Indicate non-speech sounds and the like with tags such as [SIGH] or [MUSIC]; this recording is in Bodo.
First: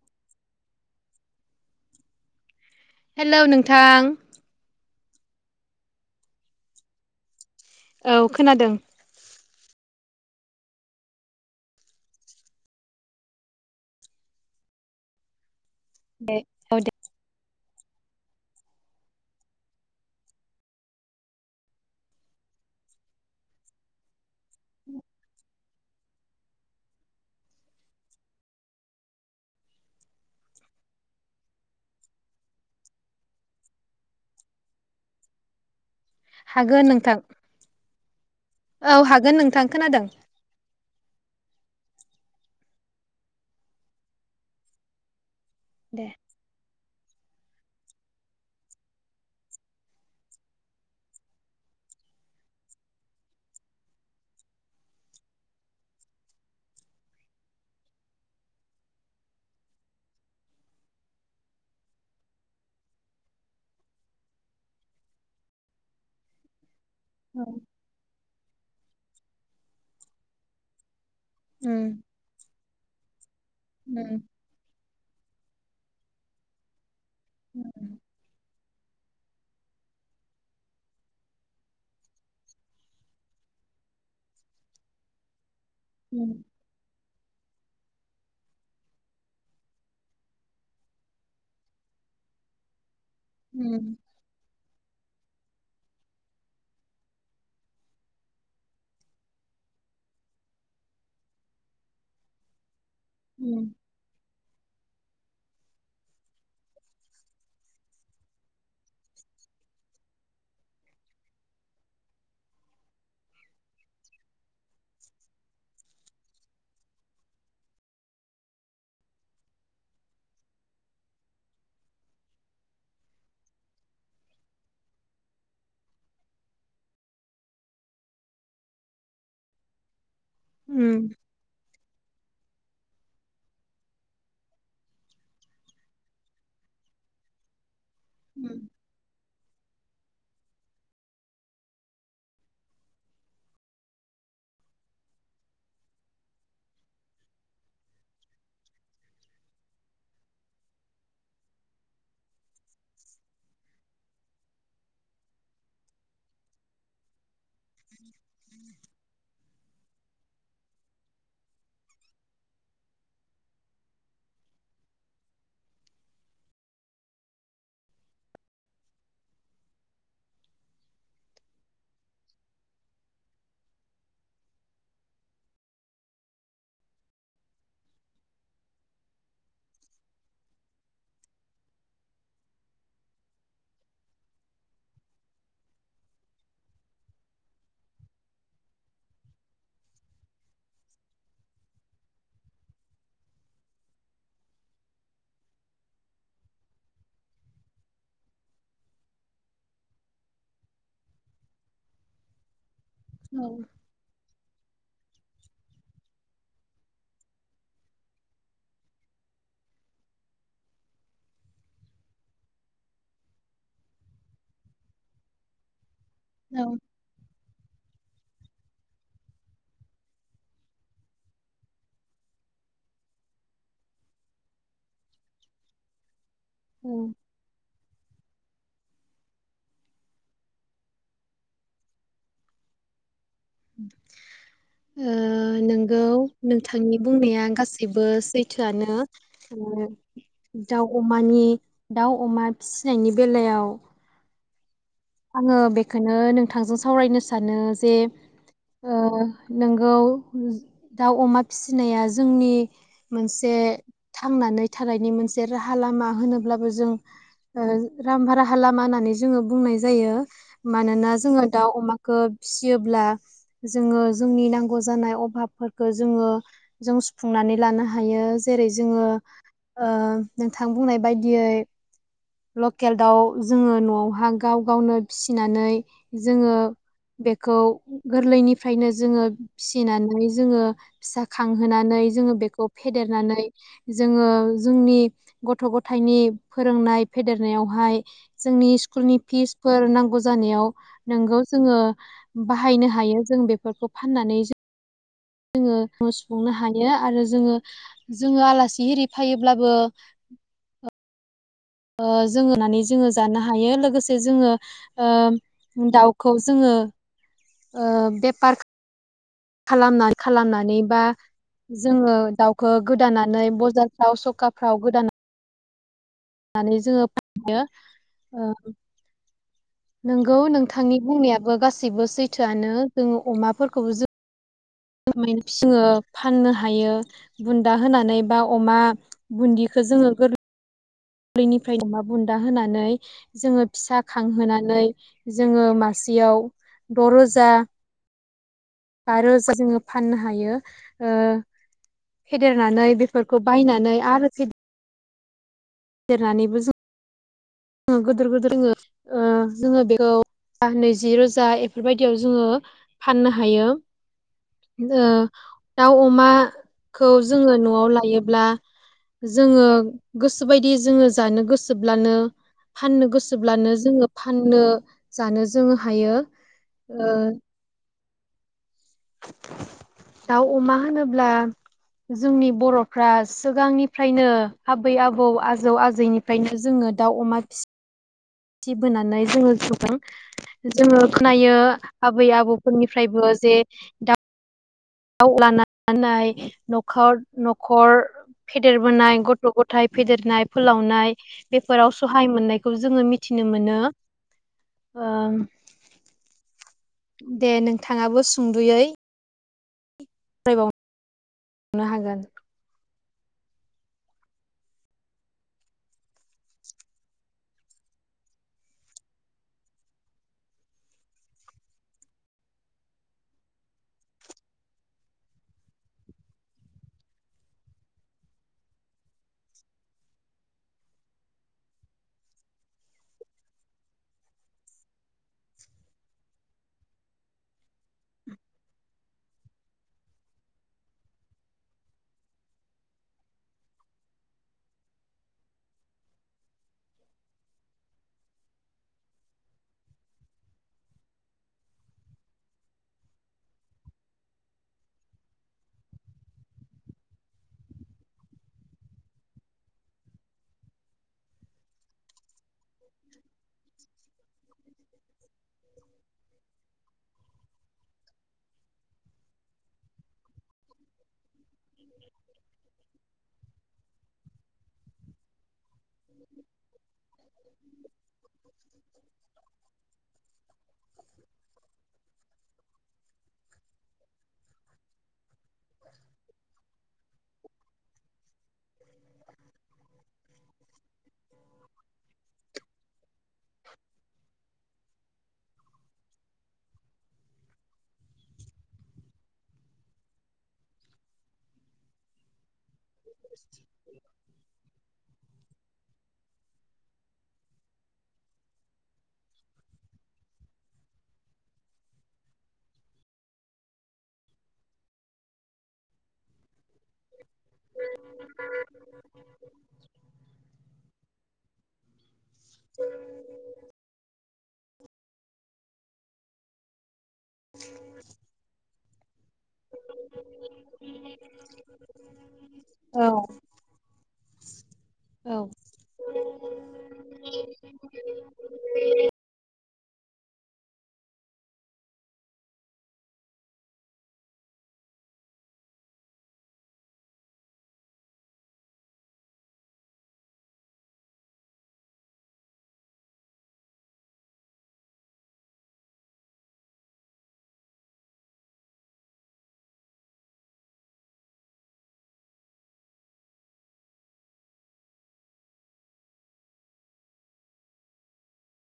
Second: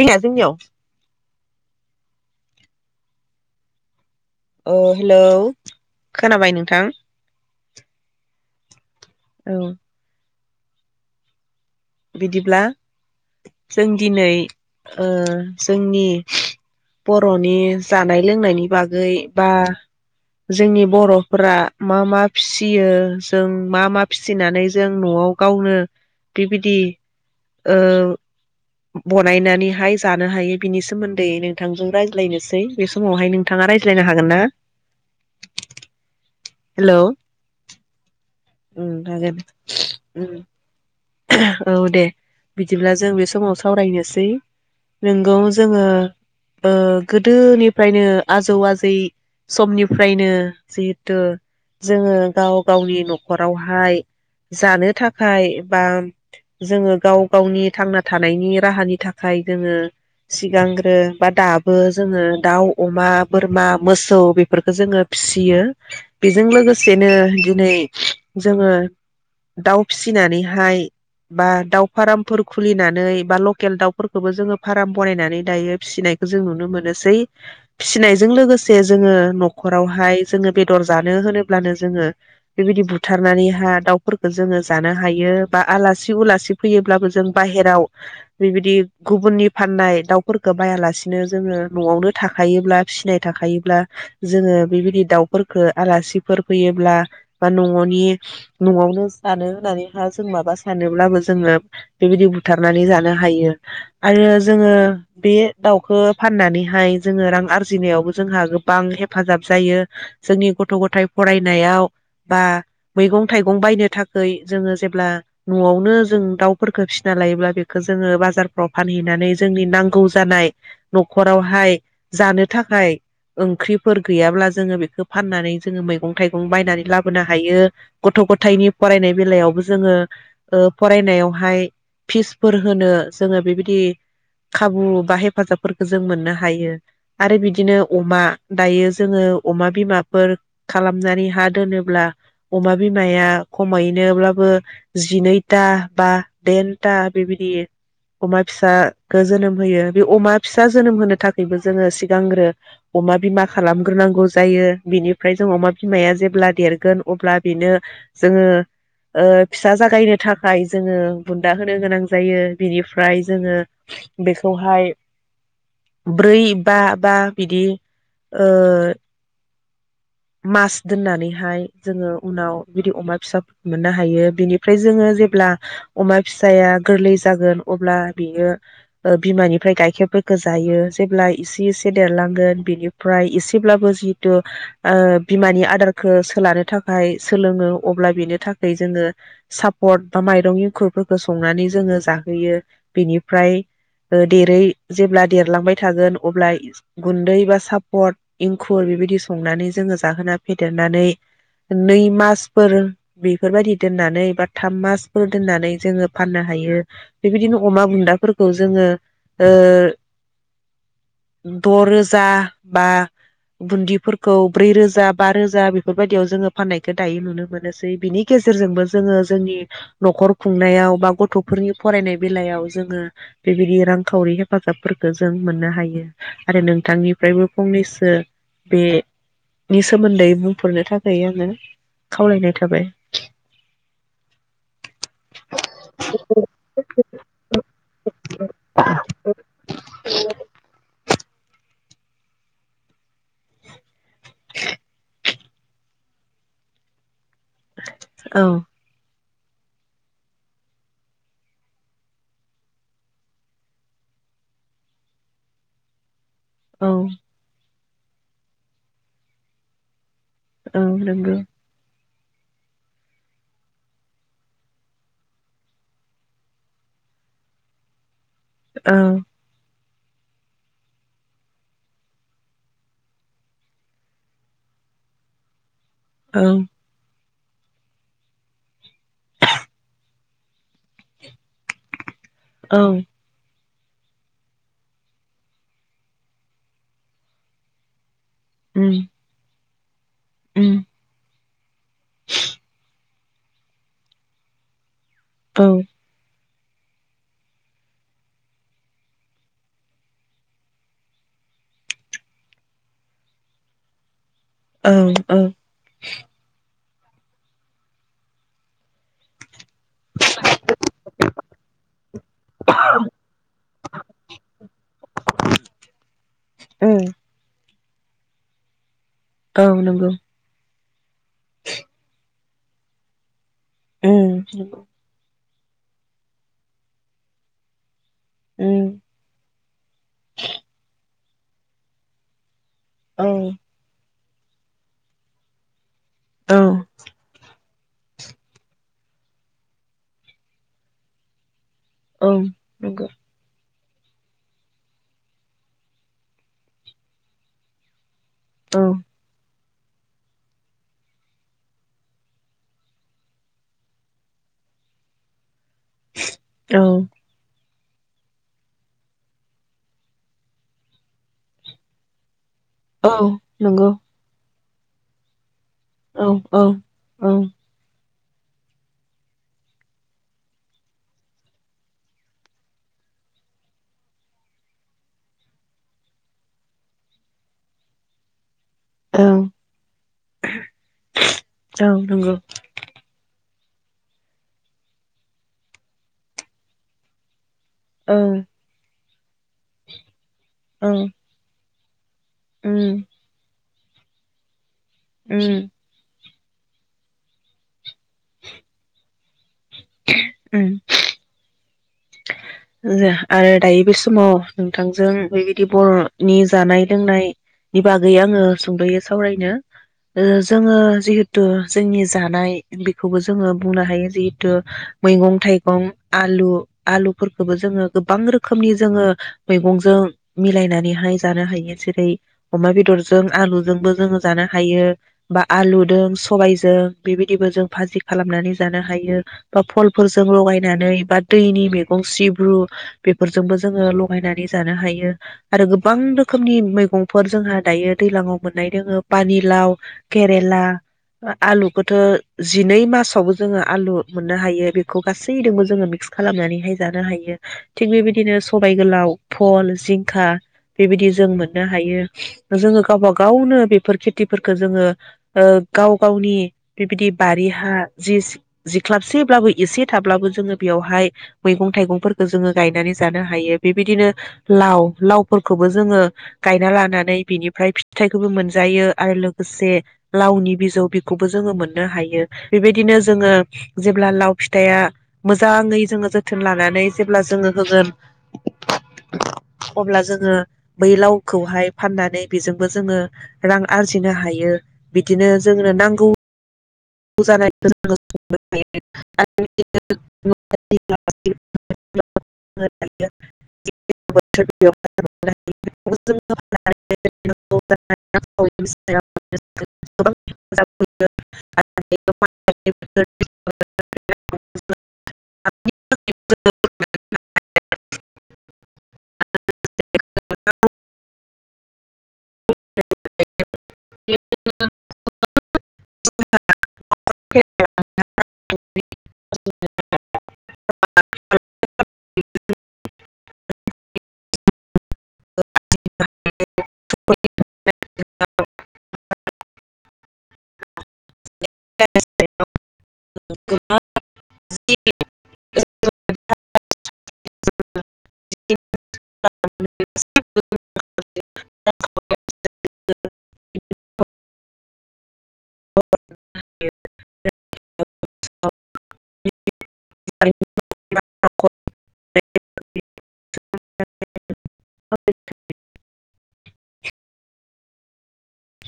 रिङा जोंनियाव हेल' नोंथां अह हेलौ खोनाबाय नोंथां? औ खोनादों। औ। बिदिब्ला जों दिनै ओ जोंनि दे बर'नि जानाय लोंनायनि बागै बा जोंनि बर'फोरा मा मा फिसियो जों मा मा फिसिनानै जों न'आव गावनो बेबायदि ओ बनायनानैहाय जानो हायो बिनि सोमोन्दै नोंथांजों रायज्लायनोसै बे समावहाय नोंथाङा रायज्लायनो हागोन ना? हागोन हेलौ नोंथां औ हागोन नोंथां खोनादों। उम औ दे बिदिब्ला जों बे समाव सावरायनोसै नोंगौ जोङो दे ओ गोदोनिफ्रायनो आजौ आजै समनिफ्रायनो जिहेथु जोङो गाव गावनि न'खरावहाय जानो थाखाय बा जोङो गाव गावनि थांना थानायनि राहानि थाखाय जोङो सिगांग्रो बा दाबो जोङो दाउ अमा बोरमा मोसौ बेफोरखौ जोङो फिसियो बेजों लोगोसे नो उम दिनै जोङो दाउ फिसिनानै हाय बा उम दाउ फारामफोर खुलिनानै बा लकेल दाउफोरखौबो जोङो फाराम बनायनानै दायो फिसिनायखौ जों नुनो मोनो सै उम फिसिनायजों लोगोसे जोङो न'खरावहाय जोङो बेदर जानो होनोब्लानो जोङो बेबायदि बुथारनानैहाय दाउफोरफोरखौ जोङो जानो हायो। बा आलासि उम उलासि फैयोब्लाबो जों बाहेराव बेबायदि गुबुननि फाननाय दाउफोरफोरखौ बायालासिनो जोङो न'आवनो थाखायोब्ला फिसिनाय थाखायोब्ला उम जोङो बेबायदि दाउफोरखौ आलासिफोर फैयोब्ला बा न'नि न'आवनो जानो होननानै जों माबा सानोब्लाबो जोङो बेबायदि बुथारनानै जानो हायो आरो जोङो बे दाउखौ फाननानैहाय जोङो रां आरजिनायावबो जोंहा गोबां हेफाजाब जायो जोंनि गथ' गथाय फरायनायाव बा मैगं थाइगं बायनो थाखाय जोङो जे ब्ला न'आवनो जों दाउफोरखौ फिसिना लायोब्ला बेखो जोङो बाजारफ्राव फानहैनानै जोंनि नांगौ जानाय न'खरावहाय जानो थाखाय ओंख्रिफोर गैयाब्ला जोङो बेखौ फाननानै जोङो मैगं थाइगं बायनानै लाबोनो हायो गथ' गथायनि फरायनाय बेलायावबो जोङो ओ उम फरायनायावहाय फिसफोर होनो जोङो बेबायदि खाबु बा हेफाजाबफोरखौ जों मोननो हायो आरो बिदिनो अमा उम दायो जोङो अमा बिमाफोर खालामनानै हा दोनोब्ला अमा बिमाया खमायनोब्लाबो जिनैथा बा टेनथा बेबायदि अमा फिसाखौ जोनोम होयो बे अमा फिसा जोनोम होनो थाखायबो जोङो सिगांग्रो अमा बिमा खालामग्रोनांगौ जायो बिनिफ्राय जों अमा बिमाया जेब्ला देरगोन अब्ला बेनो जोङो ओ फिसा जागायनो थाखाय जोङो बुन्दा होनो गोनां जायो बिनिफ्राय जोङो बेखौहाय ब्रै बा बा बिदि ओ मास दोननानैहाय जोङो उनाव बिदि अमा फिसाफोरखौ मोननो हायो। बिनिफ्राय जोङो जेब्ला अमा फिसाया गोरलै जागोन अब्ला बियो ओ बिमानिफ्राय गाइखेरफोरखौ जायो जेब्ला एसे एसे देरलांगोन बिनिफ्राय एसेब्लाबो जिहेतु ओ बिमानि आदारखौ सोलानो थाखाय सोलोङो अब्ला बेनि थाखाय जोङो। सापद बा माइरं इंखुरफोरखौ संनानै जोङो जाहोयो बेनिफ्राय देरै जेब्ला देरलांबाय थागोन अब्ला गुन्दै बा सापद इंखुर बेबायदि संनानै जोङो जाहोना फेदेरनानै नै मासफोर औ बेफोरबायदि ओइ बा थाम मासफोर दोननानै जोङो फान्नो हायो बेबादिनो अमा बुनदाफोरखौ जोङो ओ द रोजा बा बुनदिफोरखौ ब्रै रोजा बा रोजा बेफ बेफोरबायदियाव जोङो औ फाननायखौ दायो नुनो मोनोसै बिनि गेजेरजोंबो जोङो जोंनि नखर खुंनायाव बा गथफोरनि फरायनाय बेलायाव जोङो बेबायदि रांखावरि हेफाजाबफोरखौ जों मोननो हायो। आरो औ नोंथांनिफ्रायबो फंनैसो बो बेनि सोमोन्दै बुंफोरनो थाखाय आङो खावलायनाय थाबाय ओ नोंगौ नोंथांनि बुंनाया गासैबो सैथोआनो ओ दाउ अमानि दाउ अमा फिसिनायनि बेलायाव [INAUDIBLE] आङो बेखौनो नोंथांजों सावरायनोसै। सानो जे औ ओ नोंगौ दाउ अमा फिसिनाया जोंनि मोनसे थांनानै थानायनि मोनसे राहा लामा होनो अब्लाबो औ जों ओ राम भारा हालामा होननानै जोङो बुंनाय जायो। औ मानोना नंगौ जोङो दाउ अमा खो फिसियोब्ला जोङो जोंनि नांगौ जानाय अभाबफोरखौ जोङो जों सुफुंनानै लानो हायो। जेरै औ जोङो ओ नोंथां बुंनाय बायदियै लकेल दाउ जोङो नआवहा गाव गावनो फिसिनानै औ जोङो बेखौ गोरलैनिफ्रायनो जोङो फिसिनानै जोङो फिसा खांहोनानै जोङो बेखौ औ फेदेरनानै जोङो जोंनि गथ गथायनि फोरोंनाय फेदेरनायावहाय जोंनि उम स्कुलनि फिस फोरा नांगौ उम जानायाव नोंगौ जोङो बाहायनो हायो जों बेफोरखौ फाननानै जों औ जोङो न सुफुंनो हायो बियो आरो जोङो जोङो आलासि एरि फैायोब्लाबो ओ जोंङो नुनानै जोङो जानो हायो लोगोसे जोङो औ ओ दाउखौ जोङो ओ बेफार खालामना खालामनानै बा जोङो दाउखौ गोदानानै बजारफ्राव सखाफ्राव गोदानानै होननानै उम जोङो फयो ओ औ नंगौ थांनि बुंनायाबो गासिबो सैथोआनो जोङो अमाफोर उ नंगौ फी जोंङो फननो हायो बुन्दा होनानै बा अमा उम बुन्दिखौ जोङो गोर लैनिफ्राय अमा बुन्दा होनाय नै औ जोङो फिसा खांहोनानै जोङो मा सियाव औ द' रोजा बा रोजा जोङो फाननो हायो औ फेदेरनानै नंगौ बेफोरखौ बायनानै आरो फे देरनानैबो जों [UNINTELLIGIBLE] रोङो औ ओ जोङो बेखौ नैजि रोजा बेफोरबायदियाव जोङो फाननो हायो दाउ अमा औ खौ जोङो न' वाव लायोब्ला जोङो सो बायदि जोंङो जानो गोसोब्लानो फाननो औ गोसोब्लानो नंगौ जोंङो फाननो जानो जोंङो हायो औ औ ओ दाउ अमा होनोब्ला जोंनि बर'फ्रा सिगांनिफ्रायनो आबै आबौ आजौ आजैनिफ्रायनो जोंङो दाउ अमा फि सि बोनानै औ जोंङो सुदों जोंङो खोनायो औ आबै नंगौ आबौफोरनिफ्रायबो जे दा दाउ लानानै न'खर न' खर औ फेदेरबोनाय गथ' गथाय फेदेरनाय औ फोलावनाय बे फोराव सहाय मोननायखौ उम जोंङो मिथिनो मोनो। ओ अम दे नों थाङाबो सुंदुयै उम [UNINTELLIGIBLE] नो हागोन आरो दायो बे समाव नोंथांजों बेबायदि बरनि जानाय लोंनायनि बागै आंङो सुंदयै सावरायनो जोंङो जिहेथु जोंनि जानाय बेखौबो जोंङो बुंनो हायो जिहेथु मैगं थाइगं आलु-आलु फोरखोबो जोंङो गोबां रोखोमनि जोंङो मैगंजों मिलायनानैहाय जानो हायो जेरै अमा बेदरजों आलुजोंबो जोंङो जानो हायो बा आलुजों सबायाइजों बेबायदिबो जों भाजि खालामनानै जानो हायो बा फलफोरजों लगायनानै बा दैनि मे गं सिब्रु बेफोरजोंबो जोंङो लगायनानै जानो हायो आरो गोबां रोखोमनि मैगंफोर जोंहा दायो दैलांआव मोननाय दोंङो पानिलाव केरेला आलुखौथ जिनै मासावबो जोंङो आलु मोननो हायो बेखौ गासैजोंबो जोंङो मिक्स खालामनानैहाय जानो हायो थिग बेबायदिनो सबाय गोलाव फल जिंखा बेबायदि जों मोननो हायो। जोंङो गावबा गावनो बेफोर खेथिफोरखौ जोंङो ओ गाव गावनि बिबायदि बारि हा जि-जिख्लाबसे अब्लाबो एसे थाब्लाबो जोंङो बेयावहाय मैगं थाइगंफोरखो जोंङो गायनानै जानो हायो बेबायदिनो लाव-लावफोरखो बो जोंङो गायना लानानै बिनिफ्राय फिथाइखौबो मोनजायो आरो लोगोसे लावनि बिजौ बेखौबो जोंङो मोननो हायो बेबायदिनो जोंङो जेब्ला लाव फिथाइया मोजाङै जोंङो जो लानानै जेब्ला जोंङो होगोन अब्ला जोंङो बै लावखौहाय फाननानै बेजोंबो जोंङो रां आरजिनो हायो बि दिनो जोंनो नांगौ [UNINTELLIGIBLE] [UNINTELLIGIBLE] [UNINTELLIGIBLE] [UNINTELLIGIBLE] [UNINTELLIGIBLE] [INAUDIBLE] [UNINTELLIGIBLE] [UNINTELLIGIBLE] [INAUDIBLE] [UNINTELLIGIBLE] औ औ [UNINTELLIGIBLE] [INAUDIBLE] [UNINTELLIGIBLE] [UNINTELLIGIBLE] [UNINTELLIGIBLE]